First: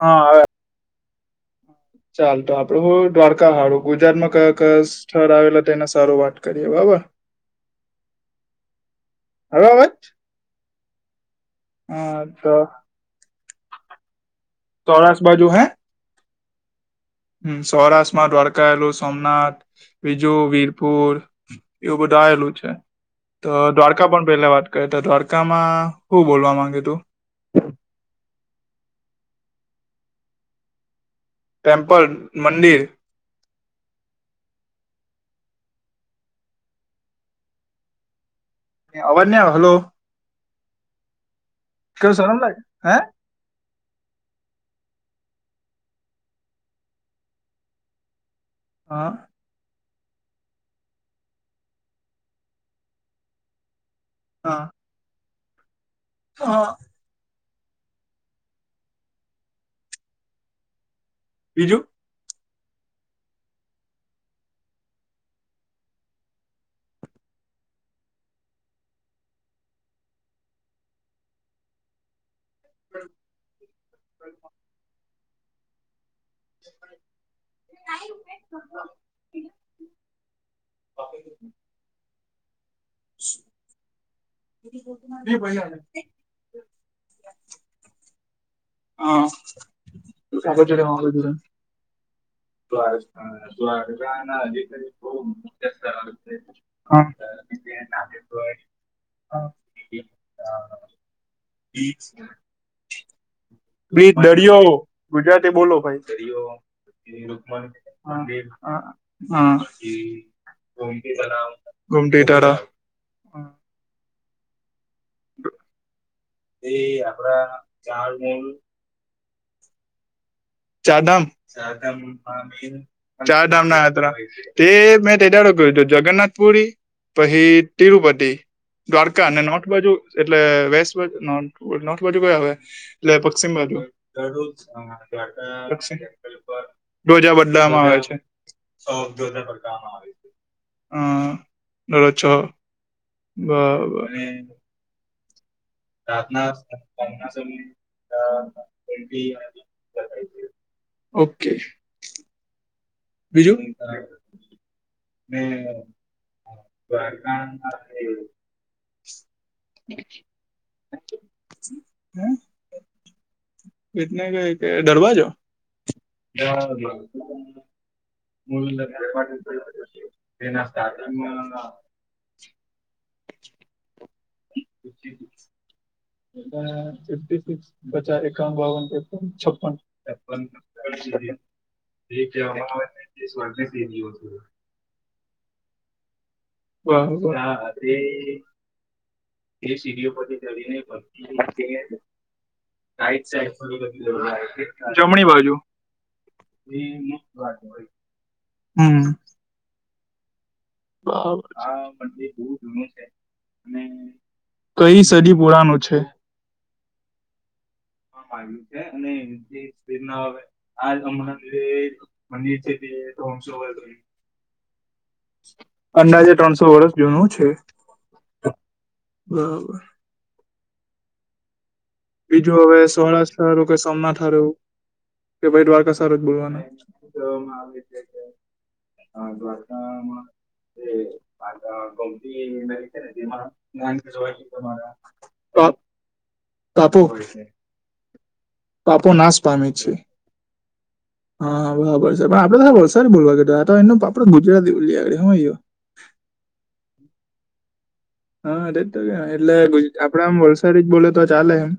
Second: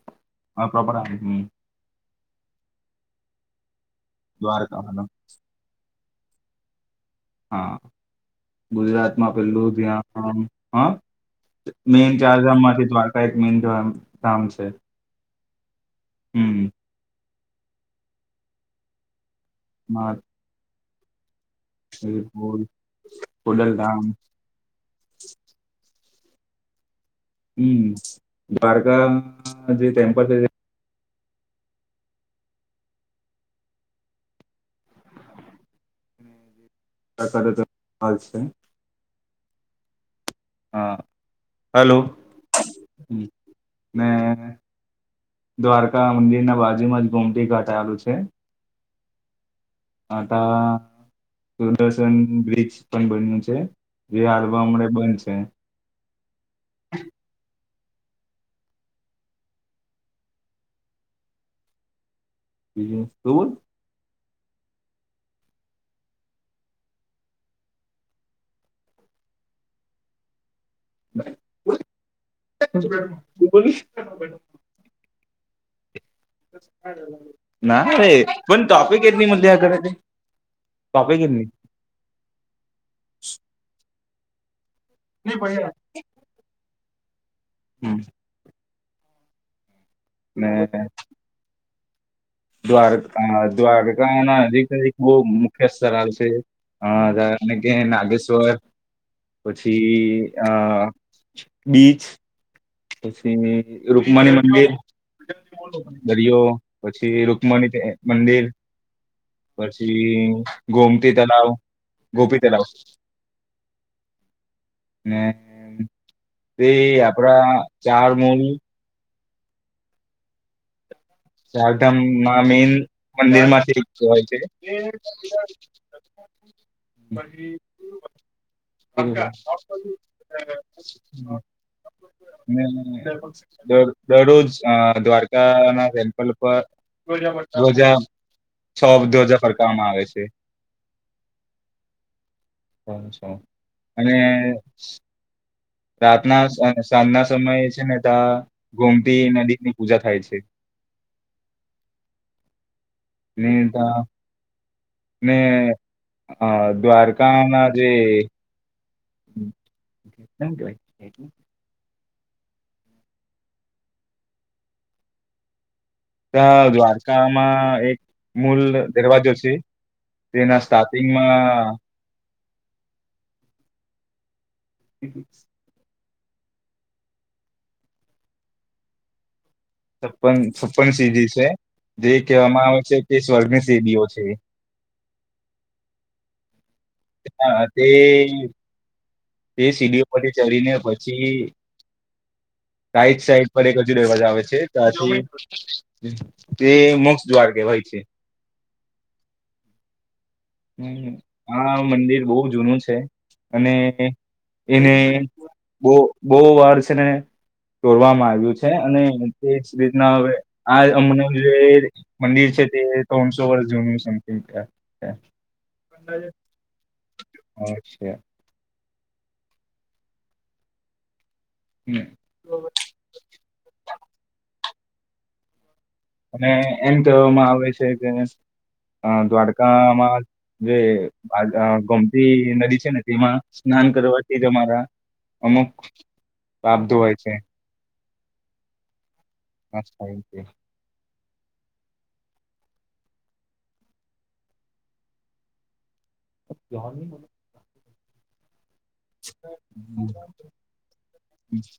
હા, હવે પ્રોપર આમની - ચાલ તો આપણું દ્વારકા હારું ગુજરાતમાં કયા દ્વારકા કયા મતલબ સ્થળ આવેલા તેના સારું વાત કરીએ બરાબર. હા, ગુજરાતમાં હવે પેલું અવાજ ત્યાં પણ, હા. મેન હા તો ચારધામ માંથી દ્વારકા એક મેન ધામ છે. સૌરાષ્ટ્ર બાજુ હૈ. હમ્મ. હા સૌરાષ્ટ્રમાં દ્વારકાલું સોમનાથ બીજું વીરપુર એવું બધું આવેલું માથેરાન, છે તો ખોડલધામ દ્વારકા પણ પહેલા વાત કે દ્વારકામાં શું બોલવા માંગ્યું તું હમ્મ દ્વારકા જે ટેમ્પલ છે. ટેમ્પલ મંદિર દ્વારકા જતા હાલ છે. અવાજ નહીં આવતો હલો. હા હલો કેવું શરમ લાગે હે હ મે. દ્વારકા મંદિરના બાજુમાં જ ગુમટી ઘાટ આવેલું છે. હા. પાસા સુદર્શન બ્રિજ પણ બન્યું છે. જે હા હારવા હમણાં બંધ છે. હા. બીજું બીજું બો [unintelligible] [unintelligible] પણ ટોપિક કેરની મુદ્દે યા કરે છે પાપે કેરની [unintelligible] [unintelligible] [unintelligible] હમ્મ. હા ને [unintelligible] જો દ્વારકાના નજીક નજીક બઉ મુખ્ય સ્થળો આવેલા છે. હા ના કે નાગેશ્વર પછી આ બીચ પછી બ્રિજ રુકમણી દરિયો મંદિર, ગુજરાતી બોલો ભાઈ દરિયો પછી રુકમણીબેન મંદિર ગુમટી પછી ગોમતી તલાવ ગોપી તરફ તલાવ ને તે આપડા ચાર મુનિ ચાર ધામ ચારધામમાં મેન [unintelligible] મંદિર ચારધામ માંથી ના એક યાત્રા કહેવાય છે. તે મે તે દાળ જોયું તું જગન્નાથ પુરી પછી તિરુપતિ દ્વારકા અને નોર્થ બાજુ એટલે વેસ્ટ બા નોર્થ બાજુ કઈ આવે એટલે પશ્ચિમ બાજુ દર દરરોજ દ્વારકાના પર ધ્વજા બદલામાં રોજા આવે છે સ રોજા ફરકવામાં આવે છે. હા કરો છો. અને રાતના સાંજના સમયે છે ને ત્યાં ગોમતી નદીકની પૂજા થાય છે. ઓકે. ને બીજું ત્યાં ને અ દ્વારકા ના જે [unintelligible] થેંકયુ ભાઈ [unintelligible] હ એટને કઈ કે દરવાજો ત્યાં દ્વારકામાં એક મૂલ દરવાજો છે. તેના સ્ટાર્ટિંગમાં. [inaudible] અ ફિફ્ટી સિક્સ પચાસ એકાવન બાવન તેપન છપ્પન. છપ્પન છપ્પન સીડી છે જે કહેવામાં આવે છે કે સ્વર્ગની સીડીઓ છે. બરાબર હા તે. તે સીડીઓ પરથી ચઢીને પછી. રાઈટ સાઈડ પર એક હજુ દરવાજો આવે છે જમણી બાજુ પછી. તે મોક્ષ દ્વાર કહેવાય છે. હમ. હમ બરાબર આ મંદિર બહુ જૂનું છે અને. એને કઈ સદી પુરાનું બો છે બહુ વાર છે ને. તોડવામાં આવ્યું છે અને તે જ રીતના હવે આ અમને જે. મંદિર છે તે ત્રણસો વર્ષ જૂનું છે એમ કે. અંદાજે ત્રણસો વર્ષ જૂનું છે બરાબર. હમ. બીજું હવે સૌરાષ્ટ્ર હારુ કે સોમનાથ હારુ. કે ભાઈ દ્વારકા સારું અને બોલવાના. એમ કહેવામાં આવે છે કે અ દ્વારકામાં જે ગોમતી નદી છે ને તેમાં. સ્નાન કરવાથી જ અમારા અમુક. પા- પાપ પાપો ધોવાય છે. પાપો નાશ પામે આ છે. થાય હા બરાબર છે પણ આપડે સા બોલવા કે તો એનું આપડે ગુજરાતી બોલી હયો. [inaudible] હા રજ તો કે એટલે આપડા આમ વલસાડી જ બોલે તો ચાલે એમ.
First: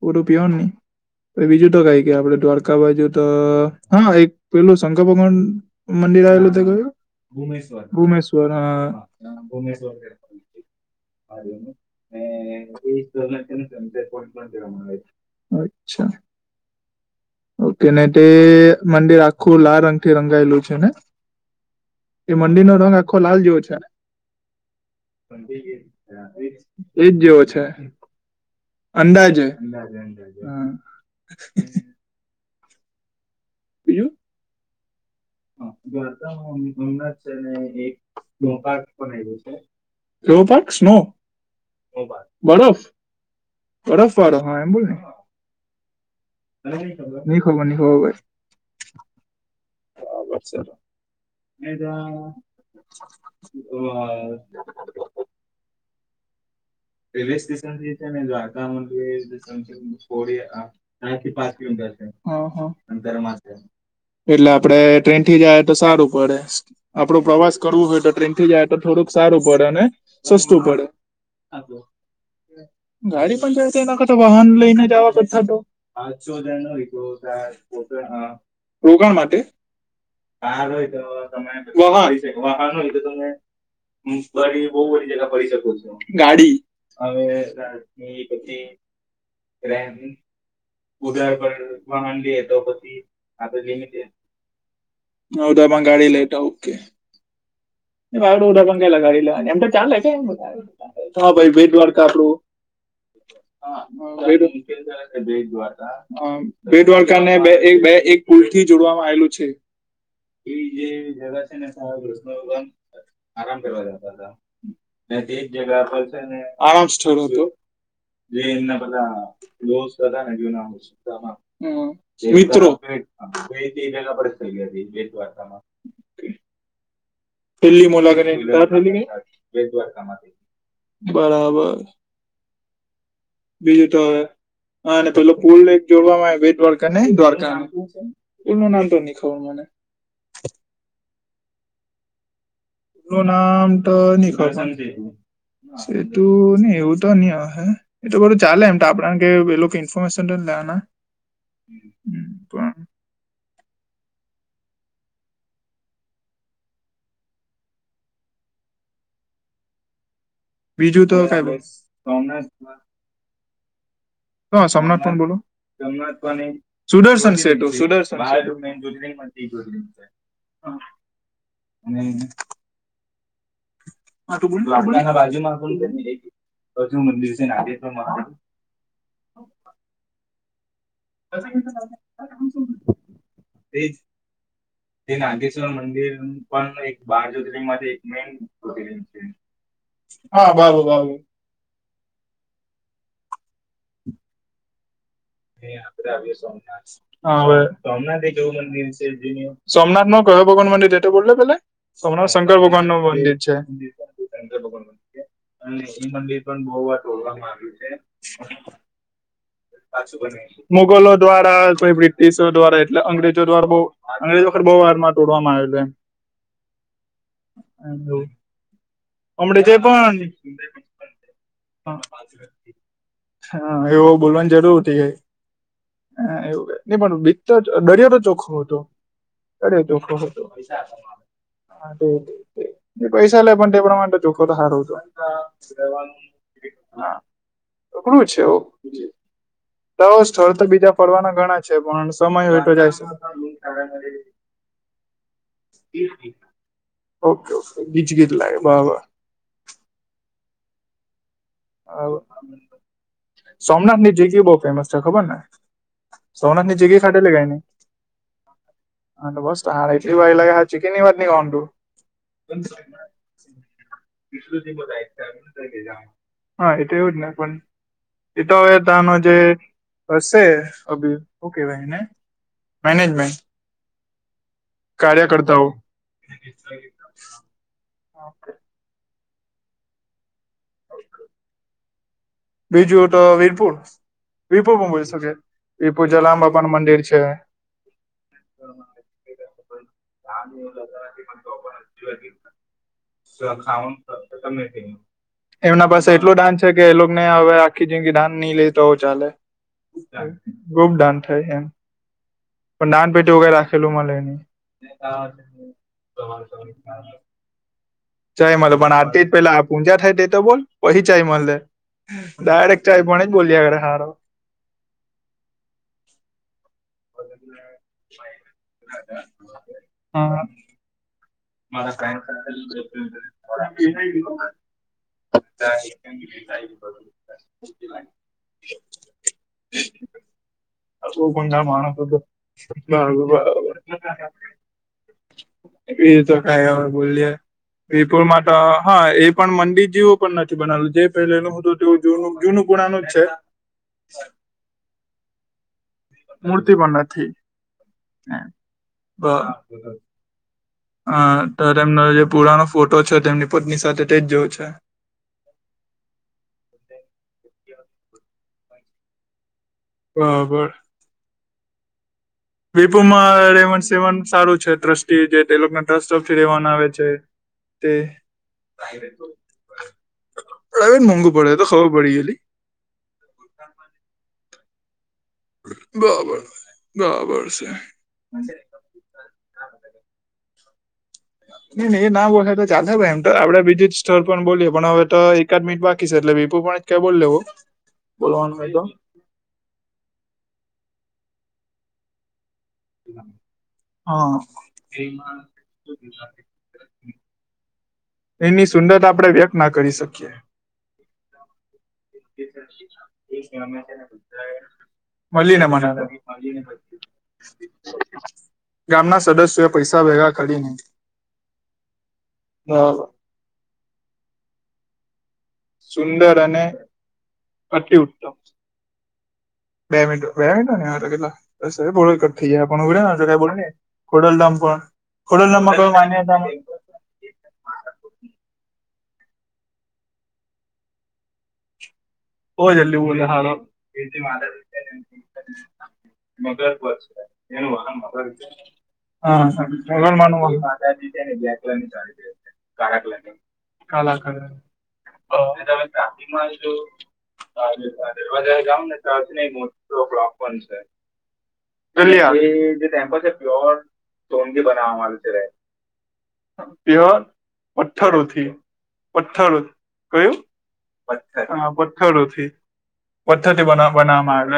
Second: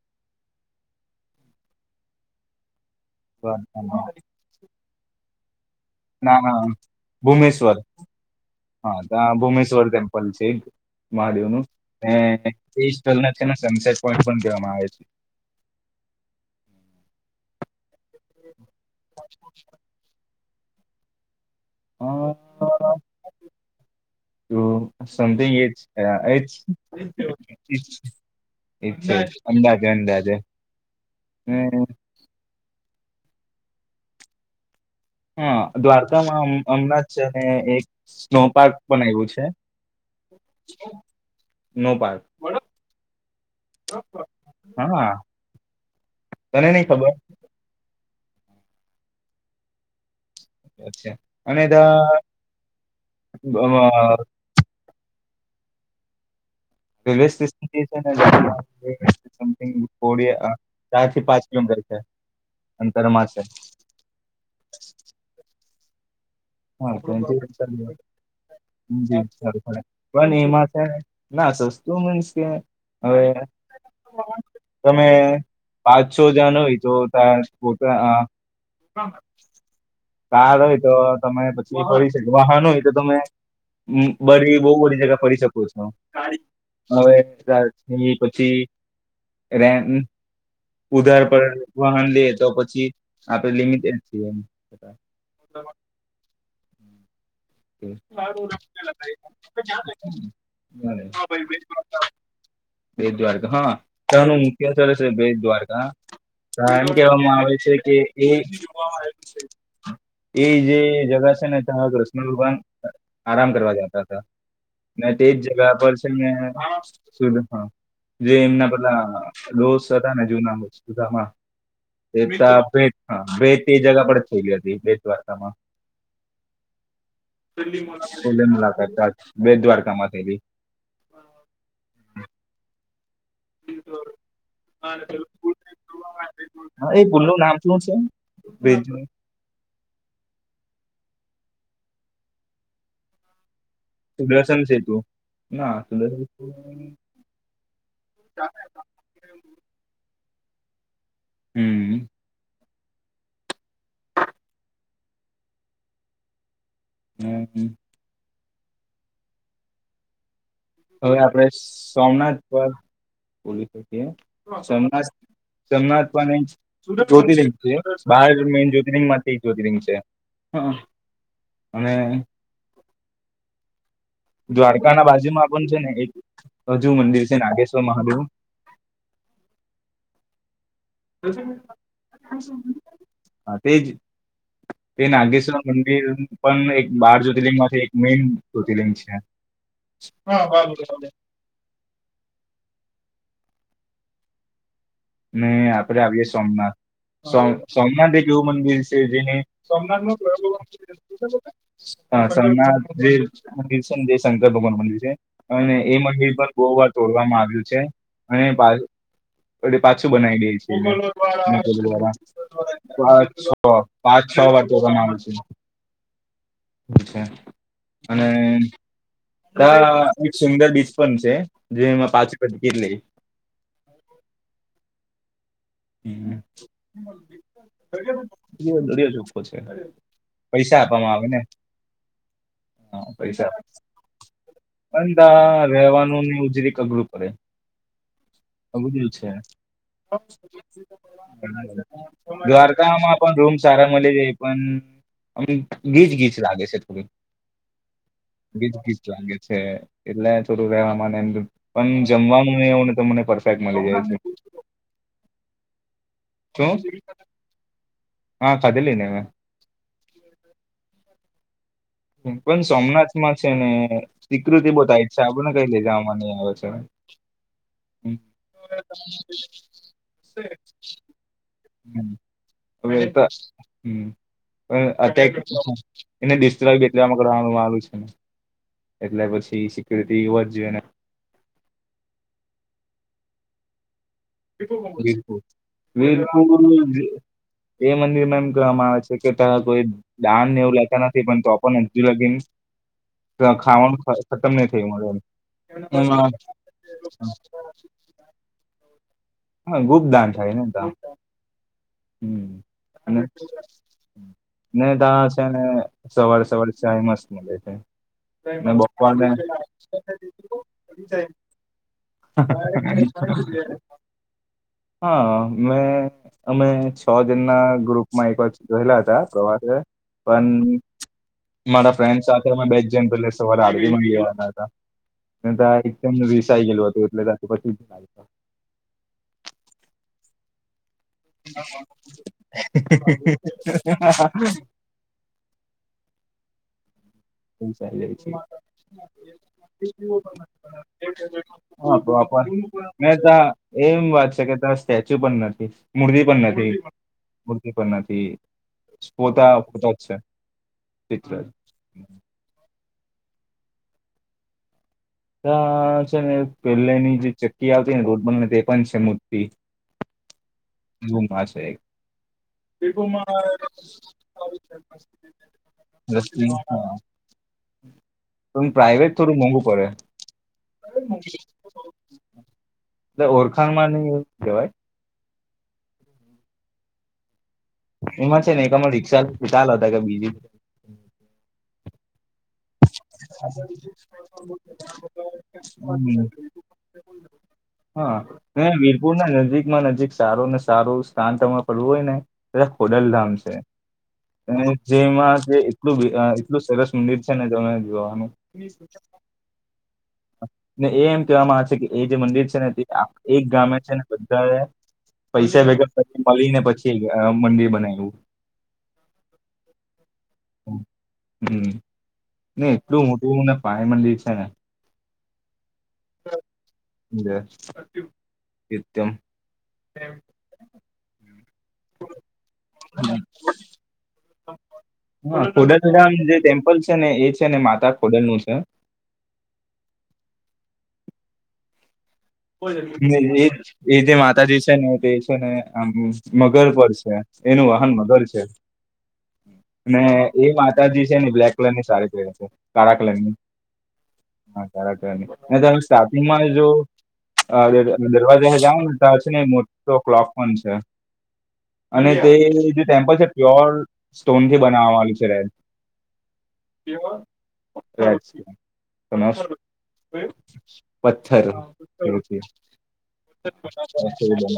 પરું પ્યોર નહી બીજું તો કઈ કે આપડે દ્વારકા બાજુ તો હા દ્વારકામાં. એક. પેલું શંકર ભગવાન મંદિર ના આવેલું તે ના ક્યું. ભૂમેશ્વર ભૂશ્વર ભૂમેશ્વર હા ત્યાં ભૂમેશ્વર ભૂ્વર. ટેમ્પલ છે એક મહાદેવનું છે ને એજ સ્થળ ને છેને સનસેટ પોઈન્ટ પણ કહેવામાં આવે છે. અચ્છા ઓકે નટ. તે મંદિર આખું લાલ રંગથી રંગાયેલું છે ને. અ, એ મંદિરનો રંગ આખો લાલ જેવો છે. હ શમ્થિંગ એજ ખરા એજ. એ જ જેવો છે હમ્મ અંદાજે અંદાજે હા. હમ. બીજું. હ હા દ્વારકામાં દ્વારધમાં હમ- હમણાં હમના જ છે ને એક સ્નો પાર્ક ગોપક આવ્યું પણ એ છે. રોપક સ્નો સ્નો પાર્ક બરફ. બરફવાડો હા એમ બોલને. તને નઈ ખબર નિ ખબર નિ ખબર ભાઈ. બરાબર સર છે. અને એ તો. [inaudible] રેલવે સ્ટેશન જે છે ને દ્વારકા મકોળ થી સમથિંગ ફોર પાંચ કિલોમીટર છે.? હ હ અંદર અંતરમાં છે એટલે આપડે ટ્રેનથી જાય તો સારું પડે. હા તો આપડો એનાથી પ્રવાસ વિચાર- કરવો હોય તો ટ્રેનથી જાય તો થોડુંક જી, સારું પડે અને પણ સસ્તું એમાં છે પડે. ને ના સસ્તું મીન્સ કે હવે ગાડી પણ જાય છે એના તો વાહન લઈને તમે જવા કરતા તો. પાંચ સો જણ હોય તો તા પોતા આ. રોકાણ માટે. કાર હોય તો ત ને પછી ફરી વાહન. શકો. વાહનો હોય તો તમે હમ્મ બરી બહુ બધી જગા ફરી શકો છો. ગાડી હવે [unintelligible] પછી રેન ઉધાર પર વાહન લેય તો પછી આપડે લિમિટેડ છીએ બધા. હ તોમાં ગાડી લેટા ઓકે. ભાડુ પણ ક લગાડી લેવા એમ તો ચાલે ભાઈ ભેટ્વાડ કાપડું. બેટ દ્વારકા હા [unintelligible] મુકેલ ત્યાંનું ત મુખ્ય કે સ્થળ જય છે બેટ દ્વા દ્વારકા. હ બે ત્યાં એમ દ્વારકાને કહેવામાં બે આવે છે એક બે કે એક એ પુલ થી જોડવામાં આયેલું છે. એ જે જગા છે ને તા અગ્રસ્ત કૃષ્ણ ભગવાન આરામ કરવા જતા હતા ને જે જગા પર છે ને સુધ જે એમના બધા દોસ્ત ક્લોઝ હતા ને જૂના સુદામા દેવતા ભેટ હા [unintelligible] ભેજ એક જગા ભેટ એ થઈ ગયા પર જ થયેલી હતા હતી બેડ બેટ દ્વારકા દ્વારકામાં માં. થેલી મલા કરે છેલ્લી ત્યાં થેલી મુલાકાત નહીં આ બેટ દ્વારકામાં થયેલી બરાબર. બીજું તો હવે આને પેલો પુલ જોડવામાં આવે બેટ દ્વારકા હા એ નેઈ પુલ નું દ્વારકા. નામ શું છે એમનુ નામ તો ભેજનું નઈ ખબર મને. પો નામ તો ની સુદર્શન પસંદ સેતુ ના સુદર્શન તું એવું તો ની અહે એ બરુ ચાલે એમ. આપણા કે પેલો ઇનફરમેશન ત લેવાના હમ હમ્મ પણ હમ્મ હમ્મ. બીજું હવે તો કઈ આપડે બોલ. સોમનાથ પર બોલી શકીએ. હ સોમનાથ સોમનાથન પર બોલો. સોમનાથ પણ એક સુદર્શન જ્યોતિલિંગ સેતુ છે સુદર્શન બહાર સેતુ મેન જ્યોતિરિંગ માટી એક જ્યોતિરિંગ છે. હા. અને હા ત બોલની દ્વારકાના આપના બાજુમાં રાજમા પણ છે ને એક કરી અજુ મંદિર છે નાગેશ્વર મહાદેવ. હા તેજ તે નાગેશ્વર મંદિર પણ એક બાર જ્યોતિર્લિંગ માંથી એક મેન જ્યોતિર્લિંગ છે. હ હા બાલ બાબુ ગેવા દે. બાબુ ને આપડે આવીએ સોમનાથ હા સોમ હવે સોમનાથ એક એવું મંદિર છે જેને સોમનાથ સોમનાથનુ [inaudible] નો કયો ભગવાન મંદિર એ તો બોલો પેલા હ શંકર સોમનાથ ભગવાન નું જે મંદિર છે દીસંદેશ શંકર ભગવાન નું મંદિર છે અને એ મંદિર પણ બહુ વાર તોડવામાં આવ્યું છે અને પા એટલે પાછું પા બનાવી દે છે એને મુગલો દ્વારા મુગલ કોઈ દ્વારા બ્રિટિશો દ્વારા એટલે પાંચ છ અંગ્રેજો દ્વારા બઉ પાંચ છ અંગ્રેજ લોકો બહુ વાર માં તોડવામાં આવેલુ એમ. અછા અને હમણે તો જે પણ એક સુંદર બીચ પણ છે જેમાં પાચ રૂપા ટીકીટ લેઈ. હા એવો બોલવાની જરૂર હતી ગઈ. હ એવુંક નહી પણ બીતો દરિયા તો ચોખો હતો. દરિયો ચોખ્ખો હતો. પૈસા આપવામાં આવે ને? હા તે ની પૈસા લે પણ તે પ્રમાણે તો ચોખો તો હારું તો. પણ તા રહેવાનું ને ઉજરીક અઘરું પડે અકડું છે ઓ અઘરું છે તો સ્થળ તો બીજા ફરવાના ઘણા છે પણ સમય વતો જાય છે. દ્વારકામાં પણ રૂમ સારા મળી જાય પણ અમ ગીચ ગીચ લાગે છે થોડી. ઓકે ઓકે ગીજ ગીજ લાયા ગીચ ગીચ બાપા લાગે છે. એટલે થોડું રહેવા ને એમ પણ જમવાનું એવું ને તો મને પરફેક્ટ મળી જાય છે. તન ખબરને શું સોનાથની જગ્યા કઈ નહી હા ખાધેલી ને મેં અને બસ તો એટલી વાય લાય હાચુ કે ની વાત ની કોણ તું? પણ સોમનાથ માં છે ને સ્વીકૃતિ બતાઈ છે આપડને કઈ લઈ જવામાં નહી આવે. હ છે એ હમ્મ. તો એવું જ ને પણ એતો હવે તાનો જે હશે અભી હું કેવાય એને હવે એ તો હ મેનેજમેન્ટ પણ અત કાર્યકર્તાઓ એને ડિસ રમકડાનું વાળુ [inaudible] એટલે પછી સિકયુરિટી હોવો જોઈએ ને એક બીજું તો વીરપુર વીરપુર પણ બની શકે વીરપુર વીરપુર એ પણ જલારામ બાપાનું મંદિર જ- છે. એ મંદિરમાં એમ કહેવામાં આવે છે કે તા કોઈ દાનને એવું લેતા નથી પણ હજુ લગી નહી થયું મળે એમ એમના પાસે એમાં એટલું દાન છે કે એને હવે આખી જેમ કે દાન નહી લે તો ચાલે હા ગુપદાન ગુપ ધાન થાય એમ હમ્મ. પણ દાનપેટી વગેર રાખેલું મલે ને તા શે ને સવારે સવારે ચાય મસ્ત મલે છે. ચાય મળે પણ આરતી જ પેલા પૂંજા થાય તે તો બોલ પછી ચાય મળે ડાયરેક્ટ ચાય પણ જ બોલ્યા કરે [unintelligible] [unintelligible] હારો હ મેં અમે સો જનના ગ્રુપમાં એક વાર ગયેલા હતા, પ્રવાસે હા પણ મારા ફ્રેન્ડ સાથે અમે બે જ જણ પેલે સવારે આરતીમાં ગીયા હતા. તો એક જન રિસાઈ ગેલું હતું એટલે પછી [unintelligible] હજુ પણ ના માણસો તો બરાબર [unintelligible] એ તો કઈ હવે બોલ ઈએ રિસાઈ જાય છે. વીરપુરમાં તા હા એ પણ મંંદિર જેવું પણ નથી બનાવેલું પહેલા નું હતું હા જૂનું પ્રોપર જૂનું પુણાનું જ ને છે. ત્યાં એમ વાત છે કે તા સ્ટેચ્યુ પણ નથી. મૂર્તિ પણ નથી મૂર્તિ પણ નથી મૂર્તિ પણ નથી સ્પોતા પોતા જ છે. હ ચિત્ર જ. ધરમનો તેમનો જે પુરાનો ફોટો છે તેમની પત્ની સાથે તે જ જોયો છે. હ છે ને પેલેની જે ચક્કી આવતી ને રોડ બને તે પણ છે મૂર્તિ હ બરા એવું ના છે. વિપુમાં રેવાન સેવન સારું છે ટ્રસ્ટી જે તેને ટ્રસ્ટ તરફથી રસ્તી- રેવાનું આવે હા. છે. તે પણ પ્રાઇવેટ થોડું મોંઘું પડે મોંઘુ પડે તે તો ખબર પડી જયલી એ ઓળખાણ માં ને એવુ કેવાય બરાબર બરાબર છે. એમાં છે ને એકમા રિક્ષા ચાલ હતા કે બીજી એ ના એ ના હો તો ચાલે ભાઈ એમ તો આપડે બીજું જ સ્થળ પણ બોલીએ પણ હવે તો એકાદ મિનિટ બાકી છે હમ એટલે વિપુ પણ જ કઈ બોલ લેવું હા ને વીરપુરના નજીકમાં નજીક સારું ને સારું સ્થાન તમારે પડવું હોય ને તે ખોડલધામ છે, હા જેમાં જેટલું અહ એટલું સરસ મંદિર છે તમ જોવાનું એની સુંદરતા આપણે વ્યક્ત ના કરી શકીએ ને એ એમ કેવામાં આવે છે કે એ જે મંદિર છે ને તે આ એક ગામે છે ને બધાએ પૈસા મળીને ભેગા મનાવે કરિને મલીને પછી અહ મંદિર બનાઈયુ. ગામના સદસ્યોએ પૈસા ભેગા કરી ને હમ્મ ને એટલું મોટુંને પાય મંદિર છે ને સુંદર અને જે અતિ ઉત્તમ ઈ તે બે મિનટો બે મિનિટ ને હા તો કેટલા આ સબ બહુ કટ થાય હે [unintelligible] ખોડલ ધામ પણ હા ખોડલ ધામમાં કોય ખોડલધામ જે માન્યતા ટેમ્પલ છે ને એ છે ને માતા ખોડલ નું છે. બહુ જલ્દી એ બોલે જે હારો એ જે માતાજી છે ને તે છે ને આમ મગર પર છે. એનું વાહન મગર છે. હા ને એ ભગવાનમાંનું માતાજી છે ને બ્લેક કલર ની સારી પેરે છે કાળા કલરની. સાડી કાલા કલર હા કાળા કલરની ને તમે સ્ટાર્ટિંગમાં જો સાર સાર દરવાજા હે જાઉ ને ચારને મોટો બ્લોક પણ છે. ધુલિયા જે ટેમ્પલ છે પ્યોર સોનથી બનાવવામાં આવે છે. પ્યોર રેડ પત્થરોથી સ્ટોન પથરો કયું પત્થર પથ્થર હા થી. પથ્થરોથી. પત્થરથી બના બનાવામાં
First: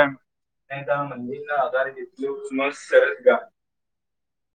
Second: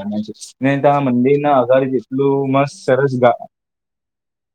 ને ત્યાં આવેલું મંદિરના અગાડી જેટલું મસ્ત સરસ ગા એમ.